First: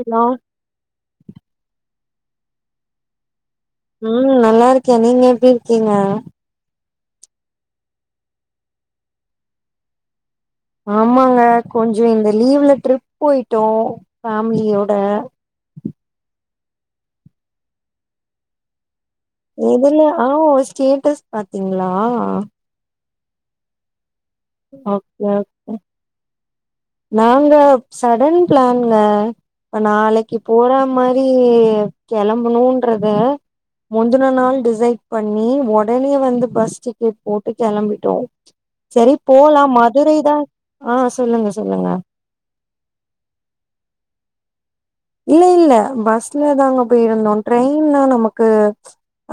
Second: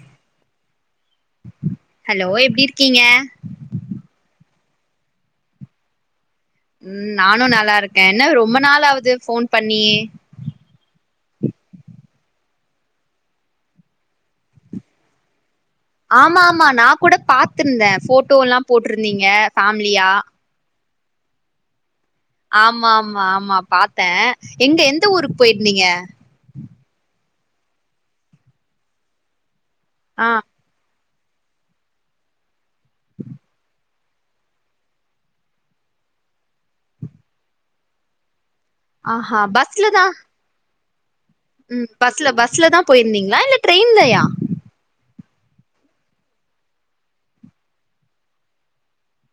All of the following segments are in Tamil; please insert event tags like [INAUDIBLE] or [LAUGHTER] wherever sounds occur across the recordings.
ஹலோ ஹலோ எப்படி இருக்கீங்க உம் நல்லா இருக்கே நீங்க எப்படி இருக்கீங்க உம் நானு நல்லா இருக்கே என்ன ரொம்ப நாள் ஆகுது போன் பண்ணி ஆமாங்க கொஞ்சு இந்த லீவ்ல ட்ரிப் போயிட்டோ ஃபேமிலியோட ஆமா ஆமா நா கூட பாத்திருந்தே போட்டோ எல்லா போட்டிருந்தீங்க எதுல ஃபேமிலியா ஆ ஸ்டேட்டஸ் பாத்தீங்களா ஆமா ஆமா ஆமா பாத்தே எங்க எந்த ஓகே ஊருக்கு ஓகே போயிருந்தீங்க நாங்க சடன் பிளானுங்க ஆ நாளைக்கு போறாம எப்படி கெளம்பணுன்றத முந்தன நாள் டிசைட் பண்ணி ஒடனே வந்து பஸ் டிக்கெட் போட்டு கெளம்பிட்டோ செரி ஆஹா போலா பஸ்ல மதுரை தா ஆ சொல்லுங்க சொல்லு ம் பஸ்ல பஸ்ல தா போயிருந்தீங்களா இல்ல ட்ரெயின்லயா இல்ல இல்ல பஸ்ல தாங்க போயிருந்தோ ட்ரெயின்லா நமக்கு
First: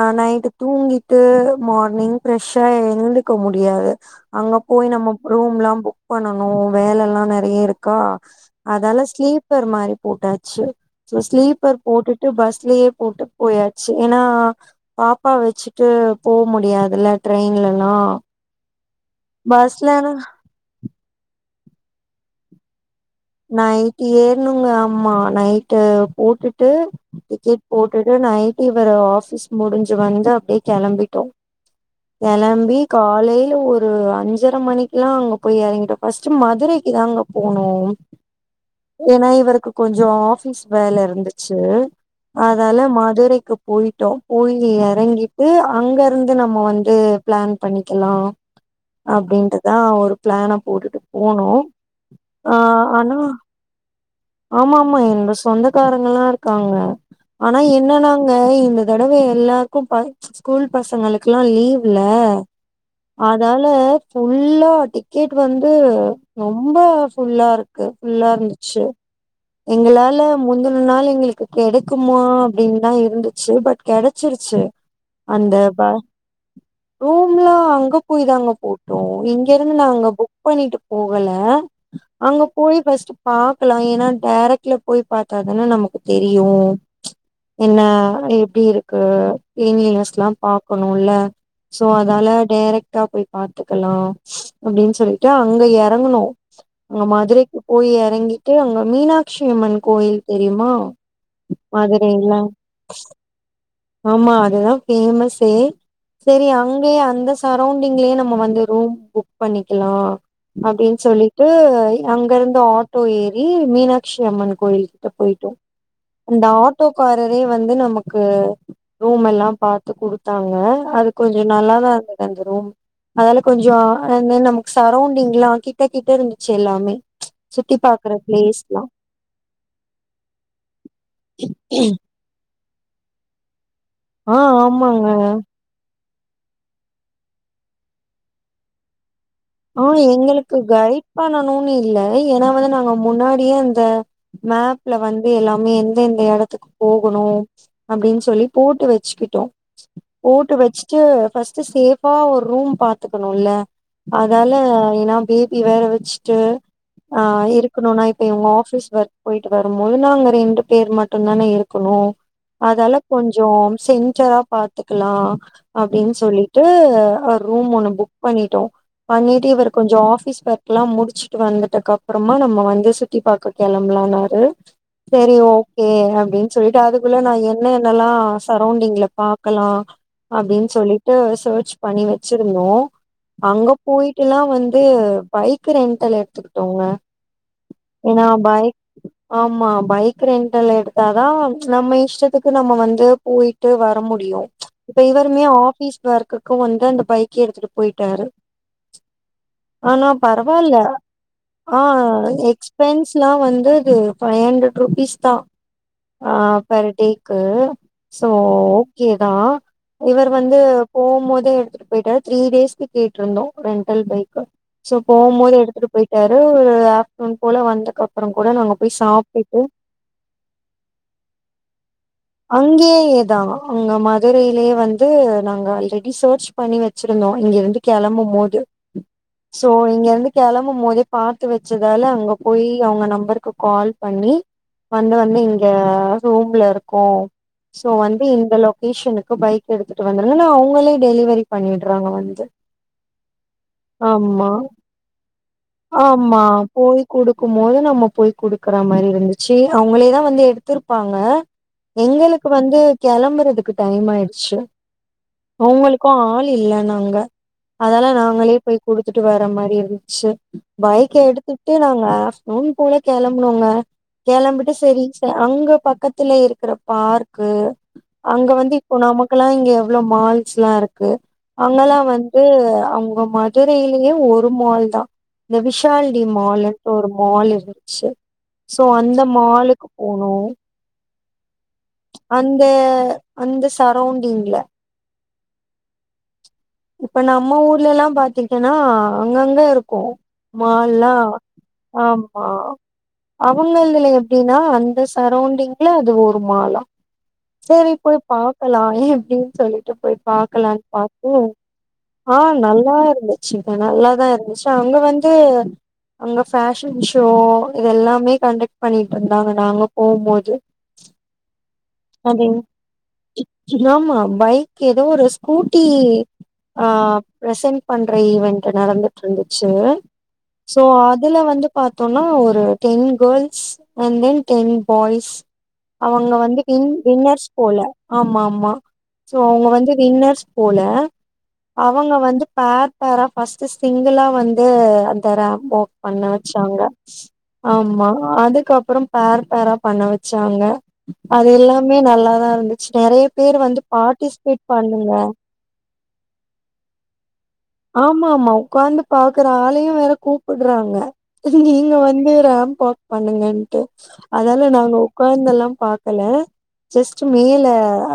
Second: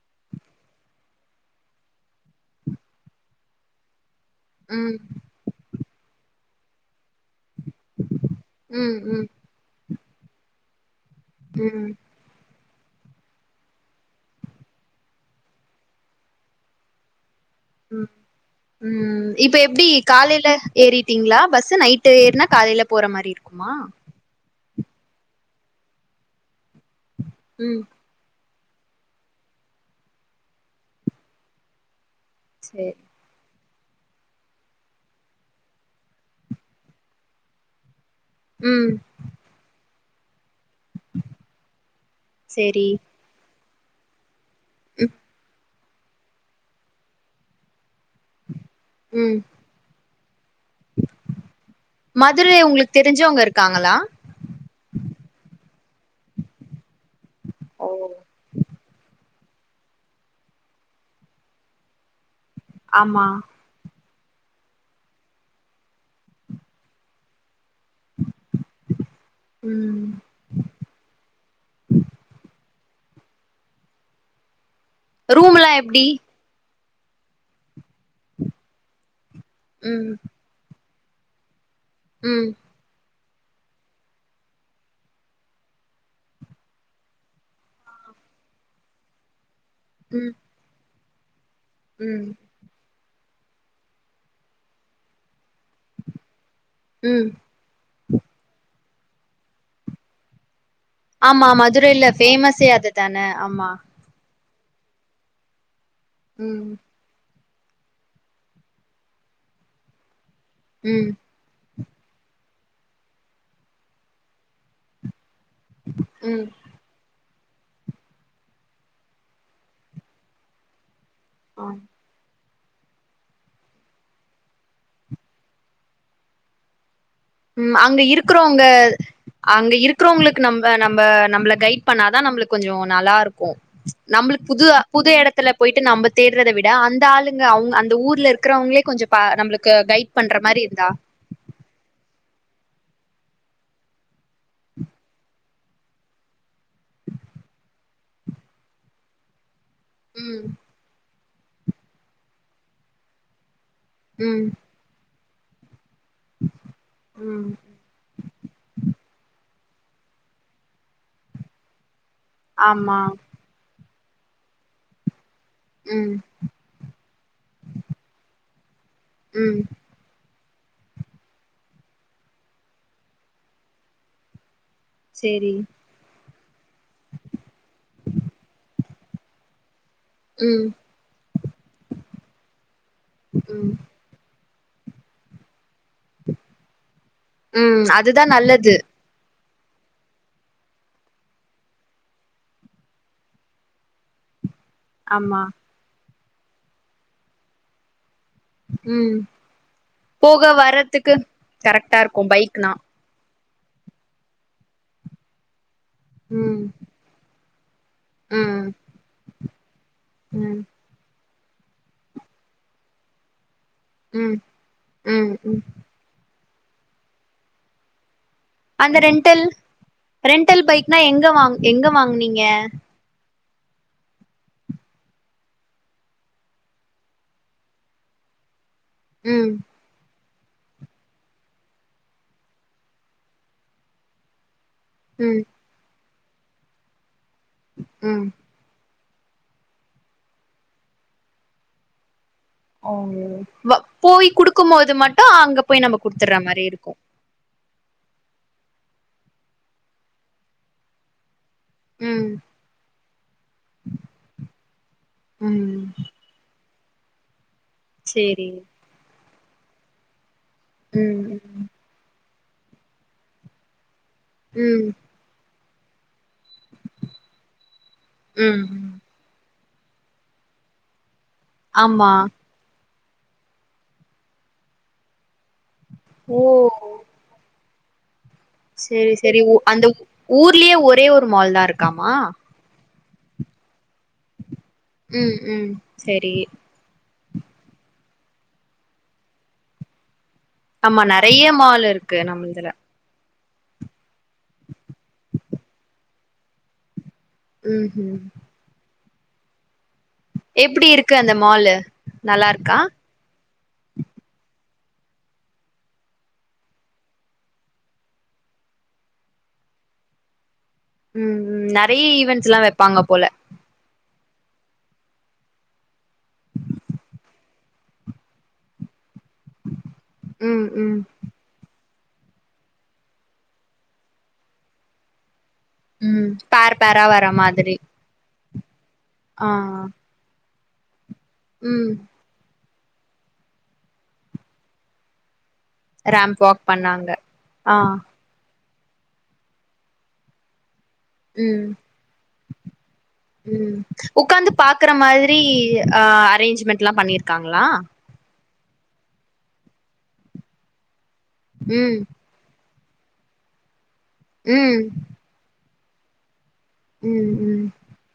அ நைட்டு தூங்கிட்டு மார்னிங் ஃப்ரெஷ்ஷா எழுந்துக்க முடியாது அங்க போய் ம் நம்ம ரூம் எல்லா புக் பண்ணனும் வேலை எல்லா நெ றைய இருக்கா ம் அதால ம் ஸ்லீப்பர் மாதிரி போட்டாச்சு ஸ்லீப்பர் ம் போட்டு டு பஸ்லயே போட்டு போயாச்சு ஏன்னா பாப்பா வெச்சுட்டு போக முடியாதுல்ல ட்ரெயின்ல உம் உம் இப்ப எப்படி பஸ்லனா காலையில ஏறிட்டீங்களா பஸ்ஸு நைட்டு ஏருனா காலையில போற மாரி இருக்குமா நைட் ஏறணுங்க அம்மா நைட்டு போட்டுட்டு டிக்கெட் ம் போட்டு நைட்டு இவரு ஆஃபிஸ் முடிஞ்சு வந்து அப்படியே கெளம்பிட்டோ கெளம்பி சேரி காலையில ஒரு அஞ்சு அஞ்சர மணிக்கு எல்லா அங்க போய் எறங்கிட்டோ ஃபர்ஸ்ட்டு மதுரைக்கு தா அங்க போனோ உம் ஏன்னா இவருக்கு கொஞ்சு ஆபீஸ் வேல இருந்துச்சு அதால சேரி மதுரைக்கு போயிட்டோ போய் ம் எறங்கிட்டு அங்க இருந்து நம்ம வந்து பிளான் பண்ணிக்கலா ம் அப்படின்ட்டுதா ஒரு பிளான போட்டுட்டு போனோ ஆ மதுரை உங்களுக்கு ஆனா தெரிஞ்சவங்க இருக்காங்களா ஆமா ஆமா எங்க சொந்தக்காரங்கல்லா இருக்காங்க ஆனா ஓ என்னனாங்க இந்த தெடவை எல்லாருக்கு பரிச் ஸ்கூல் பசங்களுக்கெல்லா லீவ்ல ஆமா அதால ல ஃபுல்லா டிக்கெட் வந்து ரொம்ப ஃபுல்லாருக்கு ஃபுல்லாருந்துச்சு ம் எங்களால முந்தின நாள் எங்களுக்கு கெடைக்குமா அப்டின் தா இருந்துச்சு பட் கிடைச்சிருச்சு அந்த ரூம்லா ப எப்டி ரூம்லா அங்க போய் தாங்க போட்டோ இங்க இருந்து நா அங்க ம் ஃபுக் பண்ணிட்டு போகல அங்க ம் போய் ஃபர்ஸ்ட் பா க்கலா ஏனா டேரக்ட்ல போய் பாத்தாதன்னே நமக்கு தெரியு என்னா எப்டி இருக்கு ஏனி க்ஸ்லா ம் பாக்கணுல சோ ம் அதால டேரக்ட் டா போய் பாத்துக்கலா அப்டின்னு சொல்லிட்டு அங்க எறங்குனோ அங்க ம் மதுரை க்கு போய் எறங்கிட்டு அங்க மீனாட்சி அம்மன் கோயில் தெரியுமா ஆமா மதுரைல ஃபேமஸே அதுதானே ஆமா ஆமா அதுதா ஃபேமஸே சேரி ம் அங்கயே அந்த சரௌண்டிங்லயே நம்ம வந்து ரூம் புக் பண்ணிக்கலா அப்டின்னு ம் சொல்லி ட்டு அங்க இருந்து ஆட்டோ ஏறி மீனாட்சி அம்மன் கோயில்கிட்ட போயிட்டோ அந்த ம் ஆட் டோக்காரரே வந்து நமக்கு ரூம் எல்லா பாத்து குடுத்தாங்க அது கொஞ்சோ நல்லாதா இருந்தது அந்த ரூம் அதால கொஞ்சோ அங்க நமக்கு சரௌண்டிங்ல்லா கிட்ட கிட்டருந்துச்சு எல்லாமே சுத்தி ம் அங்க பாக்குற இருக்றவங்க பிளேஸ்லா அங்க இருக்கறவங்களுக்கு நம்ம நம்ம நம்ள கைட் பண்ணா அதா நம்ளுக்கு கொஞ்சோ நல்லாருக்கு ஆ நம்ளுக்கு புது ஆமாங்க புது இடத்துல போயிட்டு நம்ப தேடுறத விட அந்த ஆளுங்க அவுங்க அந்த ஊர்ல இருக்கிறவங்களே கொஞ்சோ பா நம்ளுக் ஆ எங்களுக்கு கைட் பண்ணணுனு இல்ல ஏனா வந்து நாங்க முன்னாடியே அந்த மேப்ல வந்து எல்லாமே எந்த எந்த இடத்துக்கு போகணு அப்டின்னு சொல்லி போட்டு வச்சுக்கிட்டோ ம் போட்டு வச்சுட்டு ஃபஸ்ட்டு ஷேபா ஒரு ரூம் பாத்துக்கணுல்ல ம் அதால ஏனா பேபி வேற வச்சுட்டு ஆ ம் இரு இருக்ணும்னா இப்ப இவங்க ஆபீஸ் ஒர்க் போயிட்டு வரும்போதுன்னா நாங்க ரெண்டு பேர் மட்டுதானே இருக்கணு அதால ஆமா கொஞ்சோ சென்டரா பாத்துக்கலா அப்டின்னு ம் சொல்லிட்டு ஒரு ரூம் ஒண்ணு புக் பண்ணிட்டோ பண்ணிட்டு ம் இவர் கொஞ்சோ ஆபீஷ் ஒர்க் ல்லா முடிச்சுட்டு வந்துட்டகப்றமா நம்ம வந்து சுத்தி பாக்க கெளம்பலானாரு சேரி ஓக் கே அப்டின்னு சொல்லிட்டு அதுக்குள்ள நா என்ன என்னல்லா சரௌண்டிங்ல பாக்கலா ம் அப்டின்னு சொல்லிட்டு செர்ச் பண்ணி வச்சிருந்தோ ம் அங்கப் போய்ட்டுல்லா வந்து பைக் ரெண்ட் டல் எடுத்துக்கிட்டோங்க ம் அதுதா ஏனா நல்லது பையிக் ஆமா பைக் ரெண்ட்டல்ல எடுத்தாதா நம்ம இஷ்டத்துக்கு நம்ம வந்து போயி ட்டு வர முடியு இப்ப ஆமா இவருமே ஆபிஸ் ஒர்க்குக்கு வந்து அந்த பைக் எடுத்துட்டு போயிட்டாரு ம் ஆனா போக பரவால்ல வர்றதுக்கு அ கரெக்டா இருக்கு பைக்னா எக்ஸ்பென்ஸ் லா வந்து இது ஃபை ஹண்ட்ரட் ருபீஸ் தா ஆ ம் பெர் டேக்கு சோ ம் ஓகேதா இவர் வந்து ம் போம்போதே எடுத்துட்டு போயிட்டாரு த்ரீ டேஸ்க்கு கேட்ருந்தோ ரெண் டெல் ம் பைக் ஷோ ம் போம்போது ம் எடுத்துட்டு போயிட்டாரு ஒரு ஆப்டர்னுன் போல வந்ததுக்கப்றோ கூட போய் அந்த ரென்டல் சாப்ட்டுட்டு ரென்டல் பைக்னா எங்க வாங்க எங்க வாங்னீங் அங்கேயேதா அங்க மதுரைலயே வந்து நாங்க ஆல்ரெடி செர்ச் பண்ணி வெச்சிருந்தோ இங்கிருந்து கெளம்பும்போது ம் சோ இங்கருந்து கெளம்பும் போதே பாத்து வெச்சதால அங்க போயி அவங்க நம்பருக்கு கால் பண்ணி வந்து வந்து ம் இங்க ரூம்ல இருக்கு சோ வந்து ம் இந்த லோ பேஷனுக்கு பைக் எடுத்ட்டு வந்துருங்கனு அவங்களே டெலிவரி பண்ணிட்றாங்க வந்து ஓ வ போயி ஆமா குடுக்கும் போது மட்டு அங்க போயி நம்ம குடுத்துற ஆமா மாரிருக்கு போய் குடுக்கும் போது நம்ம போயி குடுக்குற மாரி இருந்துச்சு அவங்ளேதா வந்து எடுத்திருப்பாங்க ம் எங்களுக்கு வந்து கெளம்புறதுக்கு டைம் ஆயிச்சு ம் அவுங்களுக்கு ஆள் இல்லனாங்க அதொலா சேரி நாங்களே போய் குடுத்துட்டு வர மாரி இருந்துச்சு பைக் ம் எடுத்துட்டு நாங்க ஆப்டர்நூன் போல கெளம்னோங்க கெளம்பிட்டு ம் சரி அங்க பக்கத்துல இருக்கிற பார்க்கு அங்க வந்து இப்ப ம் நமக்கெலாஇங்க எவ்ளோ மால்ஸ் லா இருக்கு அங்கெல்லா ஆமா வந்து அவுங்க மா மதுரையிலயே ஒரு மால் தா இந்த விஷால் டி ஓ மாலுன்ட்டு ஒரு மால் இருந்துச்சு சோ செரி அந்த செரி ஊ அந்த மாலுக்கு போனோ ஊர்லயே ஒரே ஒரு மால் தா இருக்காமா அந்த அந்த சரௌண்டிங்ல ம் ம் சரி இப்ப நம்ம ஊர்ல லா பாத்தீக்கன்னா அங்கங்க இருக்கு ஆமா மால்னா நெறைய மால் இருக்கு ஆமா நம்மள்துல அவங்கதுல எப்டின்னா அந்த சரௌண்டிங்ல அது ஒரு மாலா ம் சேரி ம் போய்பாக்கலாமே அப்டின்னு சொல்லிட்டு போய் பாக்கலான்னு எப்டி இருக்கு அந்த பாத்து மாலு ஆ நல்லா இருக்கா நல்லாவே இருந்துச்சுங்க நல்லாதா இருந்துச்சு அங்க வந்து அங்க ஃபேஷன் ஷோ இது எல்லாமே கண்டக்ட் பண்ணிட்டுருந்தாங்க நாங்க போம்போது ம் ம் ந ஆமா பைக் ஏதோ ஒரு ஸ்கூட்டி ஆ பிரசன்ட் பண்ற ஈவென்ட் நடந்துட் இருந்துச்சு ம் சோ ம் அ இதுல வந்து பார்த்தோனா ஒரு ten girls and then ten boys ம் அவங்க வந்து பேர் பேரா வர வின்னர்ஸ் மாதிரி போல ஆமா ஆமா சோ ஆ அவுங்க வந்து வின்னர்ஸ் போல ம் அவங்க வந்து பேர் பேரா பசங்க சிங்கிளா வந்து அந்த ரேம்போ பண்ண ரேம்ப் வாக் வெச்சாங்க பண்ணாங்க ஆ ஆமா அதுக்கப்றோ பேர் பேரா பண்ண வெச்சாங்க ம் நெறைய பேர் ம் வந்து உக்காந்து பார்ட்டிசிபேட் பாக்கற பண்ணுங்க மாதிரி ஆ அரேஞ்மெண்ட்லா பண்ணிருக்காங்ளா ஆமா ஆமா உக்காந்து பாக்குற ஆளயு வேற கூப்புடுறாங்க நீங்க ம் வந்து ரேம்ப் வாக் பண்ணுங்கன்ட்டு அதால ம் நாங்க உக்காந்தெல்லா பாக்கல ஜஸ்ட்டு ம் ம் மேல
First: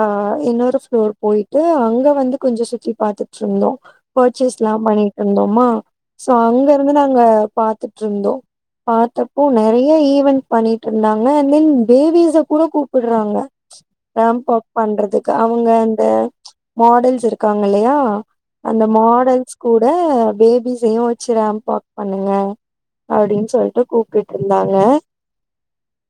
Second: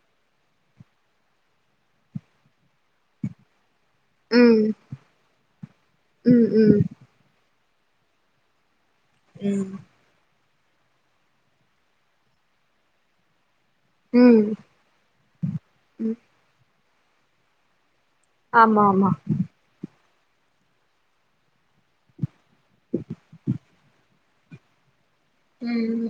ஆ இன்னொரு ப்ளோர் போயிட்டு அங்க வந்து கொஞ்ச சுத்தி பாத்துட்டுர்ந்தோ ம் பர்ச்சேஸ்லா பண்ணிட்ருந்தோமா சோ ம் ம் அங்கருந்து நாங்க பாத்துட்டிருந்தோ பாத்தப்போ ம் நெறைய ஈவென்ட் பண்ணிட்டிருந்தாங்க தென் பேபிஸ கூட கூப்புடுறாங்க ம் ரேம்ப் வாக் பண்றதுக்கு அவுங்க அந்த ம் மாடல்ஸ் இருக்காங்க இல்லயா ஆமா அந்த ஆமா மாடல்ஸ் கூட பேபிஸயு வெச்சு ரேம்ப் வாக் பண்ணுங்க அப்டினு சொல்ட்டு கூப்ட்டுட்டிருந்தாங்க ம்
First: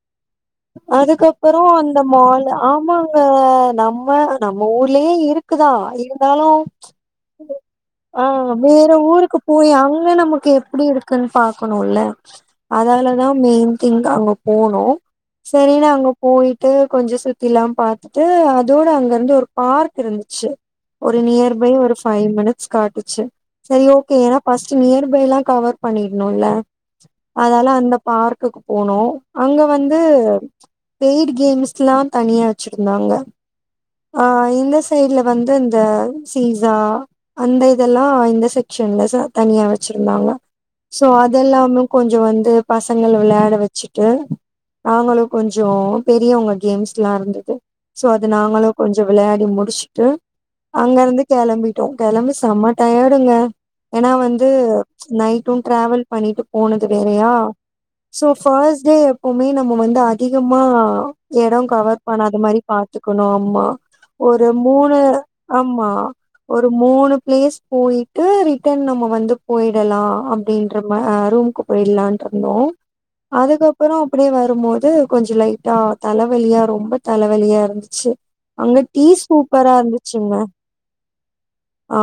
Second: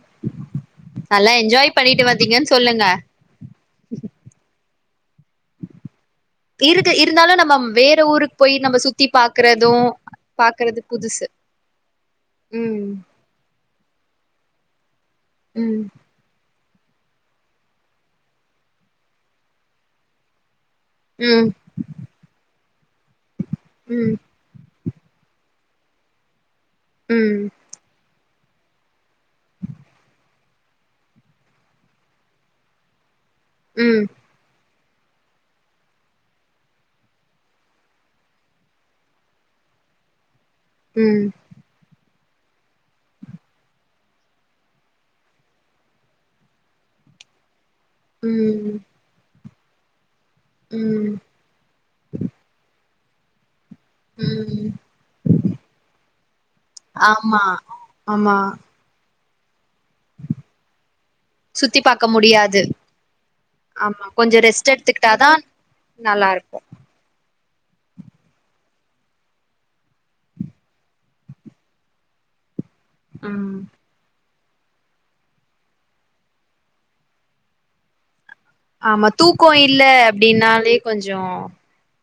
நல்லா அதுக்கப்பறோ என்ஜாய் அந்த பண்ணிட்டு மால் வந்தீங்கன்னு சொல்லுங்க ஆமாங்க ஆ நம்ப நம்ம நம்ப ஊர்லயே இருக்குதா இருந்தாலு இருக்கு இருந்தாலு நம்ம வேற ஊருக்கு போய் நம்ம வேற சுத்தி ஊருக்கு போய் பாக்குறதூ அங்க நமக்கு பாக்கறது எப்டி புதுசு இருக்குன்னு ம் அ மெயின் திங்க் அங்க போனோ ம் சரினு அங்க ப் போயிட்டு கொஞ்சோ சுத்திலா பாத்துட்டு அதோட அங்கருந்து ஒரு பார்க் இருந்துச்சு ஒரு ம் நியர் பை ஒரு ஃபைவ் மினிட்ஸ் காட்டுச்சு சரி ஓகே ம் ஏனா ஃபஸ்ட் நியர்பைலா கவர் பண்ணிடுணுல ம் அதால அந்த ப பார்க்குக்கு போனோ அங்க வந்து பெய்டு கேம்ஸ்லா தனியா வச்சுருந்தாங்க ம் அ இந்த சைடுல வந்து இந்த சீஸா அந்த இதல்லா இந்த செக்ஸன்ல ச தனியா வச்சுருந்தாங்க சோ ம் அதெல்லாம கொஞ்சோ வந்து பசங்கள வெளையாட வச்சுட்டு நாங்களு கொஞ்சோ பெரியவங்க கேம்ஸ்லாருந்துது சோ அது நாங்களு ம் கொஞ்சோ வெளையாடி முடிச்சுட்டு ம் அங்கருந்து கெளம்பி கெளம்பிட்டோ [UNINTELLIGIBLE] செம்ம டையடுங்க ஏனா வந்து ம் நைட்ட டிராவல் பண்ணிட்டு போனது வேறயா ஆமா சோ ஆமா ஃபஸ்ட் டே எப்பமே நம்ம வந்து அதிகமா சுத்தி எடங்கவர் பாக்க பண்ணாத முடியாது மாரி பாத்துக்கணும் அம்மா ஆமா கொஞ்சோ ஒரு ரெஸ்ட் மூணு எடுத்துக்கிட்டாதா அம்மா நல்லா இருக்கு ஒரு மூணு ப்ளேஸ் போயிட்டு ரிட்டன் நம்ம வந்து போயிடலா அப்டின்ற மா அ ரூம்க்கு போய்ருலான்ட்ருந்தோ ம் அதுக்கப் அப்றோ அப்டியே வருபோது கொஞ்சோ லைட்டா தலவலியா ரொம்ப தலைவலியாருந்துச்சு ஆமா தூக்கம் இல்ல அப்டின்னாலே கொஞ்சோ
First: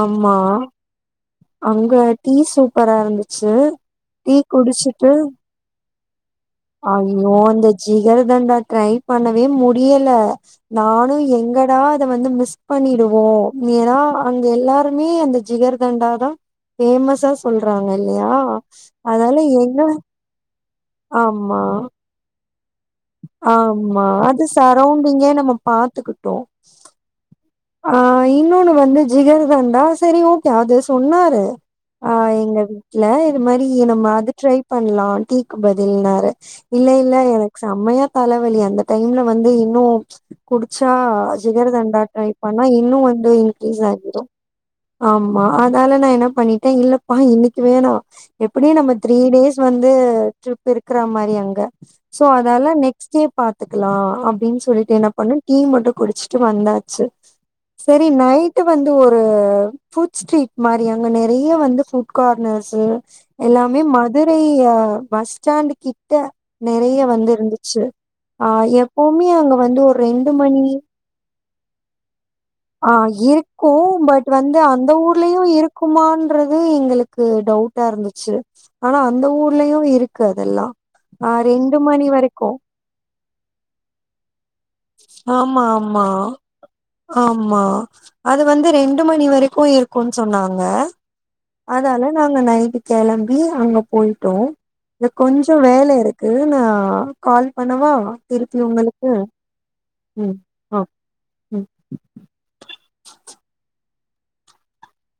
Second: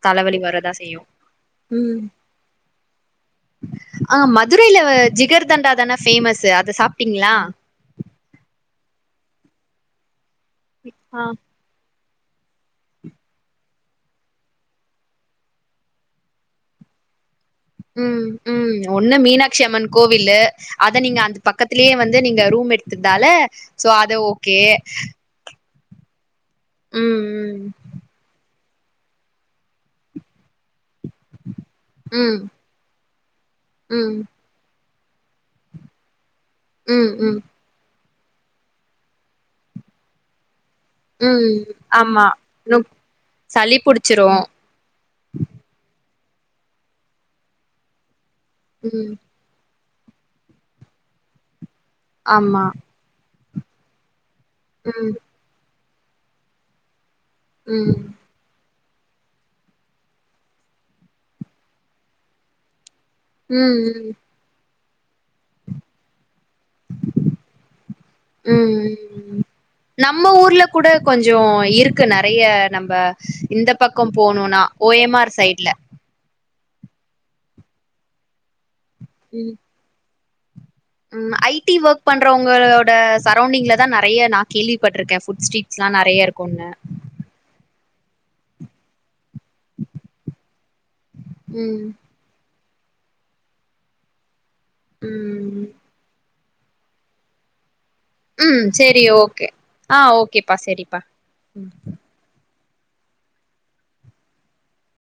ஆமா தலவலி வரதா செய்யு அங்க டீ சூப்பராருந்துச் அ மதுரைையில ஜிகர் தண்டாதான ஃபேமஸ்ஸு ஐயோ அந்த ஜிகருதண்டா ட்ரைப் பண்ணவே முடியல நானு எங்க டா அத வந்து மிஸ் பண்ணிடுவோ ஏனா அங்க எல்லாருமே அந்த ஜிகருதண்டாதா ஃபேமஸா ம் சொல்றாங்கல்லையா ம் ஒண்ணு அதனால மீனாட்சி என்ன அம்மன் கோவிலு அத நீங்க அந்த பக்கத்திலேயே வந்து நீங்க ரூமெடுத் ஆமா அது சரௌண்டிங்கே நம்ம பாத்துக்கிட்டோ ம் அ இன்னொன்னு வந்து ஜிகருதண்டா சரி ஓகே அது சொன்னாரு அ ம் எங்க வீட்ல இது மாரி நம்ம ம் அது ட்ரைப் பண்லா டீக்கு பதில்ன்னாரு இல்ல ம் இல்ல ம் எனக் செம்மையா தலவலி அந்த டைம்ல வந்து இன்னு குடிச்சா ம் ம் ஜிகருதண்டா ஆமா ட்ரை இன்னு இன்னும் வந்து சளி இன்க்ரீஸ் புடிச்சிரு ஆயிடும் ஆமா அதனால நா என்ன பண்ணிட்டே இல்லப்பா இன்னக்கி வேணா எப்டியு நம்ம ம் த்ரீ டேஸ் வந்து ட்ரிப் இருக்குற மாரி அங்க சோ ஆமா அதால நெக் ஸ்டே பாத்துக்குலா அப்டின் சொல்லிட்டு என்ன ம் பண்ணு டீ மட்டு குடிச்சுட்டு வந்தாச்சு ம் சரி நைட் ட்டு வந்து ஒரு ஃபுட் ஸ்ட்ரீட் மாரியான நெறைய வந்து ஃபுட் கார்னர்ஸு எல்லாமே ம் ம் மதுரை அ பஸ்டாண்டு கிட்ட நெறைய வந்து இருந்துச்சு அ எப்பவுமே ம் அங்க வந்து ஒரு நம்ம ரெண்டு மணி ஊர்ல கூட கொஞ்சோ இருக்கு நெறைய அ நம்ப இந்த இருக்கு பக்கம் பட் வந்து போணுனா அந்த ஓ எம் ஆர் ஊர்லயு சைட்ல இருக்குமான் இருக்றது எங்குளுக்கு டவுட்டாருந்துச்சு ஆனா அந்த ம் ஊர்லயு இருக்கு அதெல்லா ஆ ம் ஐடி ரெண்டு ஒர்க் மணி வரைக்கு பண்றவங்களோட சரௌண்டிங்கில தா நெறைய நா கேள்விப்பட்ருக்க ஆமா ஃபுட்ஸ்ட்ரீஸ்லா ஆமா நெறைய இருக்குன்னு ஆமா அது வந்து ரெண்டு மணி வரைக்கு இருக்குன் சொன்னாங்க ம் அதால நாங்க நைட்டு கெளம்பி அங்க போயிட்டோ இத கொஞ் கொஞ்சோ ம் வேலருக்கு நா கால் பண்ணவா திருப்பி ஒங்களுக்கு அ ஓகேப்பா செரிப்பா ம்